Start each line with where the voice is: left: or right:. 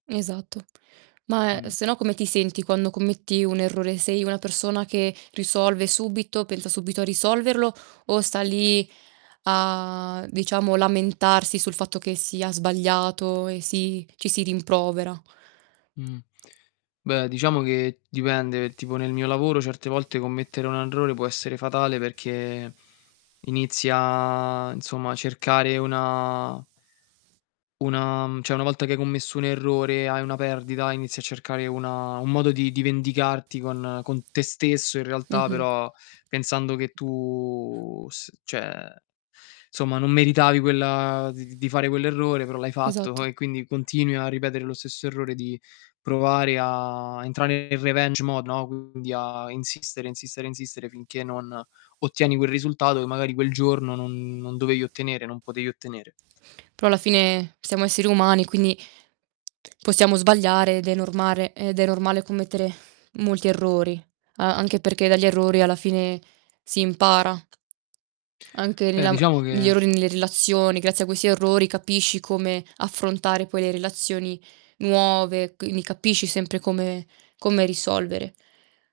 right: Esatto. Ma, ehm,
left: Mh.
right: se no come ti senti quando commetti un errore, sei una persona che risolve subito, pensa subito a risolverlo o sta lì a diciamo lamentarsi sul fatto che sia sbagliato e si ci si rimprovera?
left: Mh. Beh diciamo che dipende, tipo nel mio lavoro certe volte commettere un errore può essere fatale perché inizia, insomma, a cercare una una mhmm, cioè una volta che hai commesso un errore e hai una perdita, inizi a cercare una un modo di di vendicarti con con te stesso in realtà,
right: Mh-mh.
left: però pensando che tu s cioè somma non meritavi quella di di di fare quell'errore però l'hai fatto
right: Esatto.
left: e quindi continui a ripetere lo stesso errore di provare a entrare nel revenge mode, no, quindi a insistere, insistere, insistere finché non ottieni quel risultato, che magari quel giorno non non dovevi ottenere non potevi ottenere.
right: Però alla fine siamo esseri umani quindi possiamo sbagliare ed è normare ed è normale commettere molti errori. A anche perché dagli errori alla fine si impara. Anche
left: Beh
right: nella m
left: diciamo
right: negli
left: che
right: errori nelle relazioni, grazie a questi errori capisci come affrontare poi le relazioni nuove, c lì capisci sempre come come risolvere.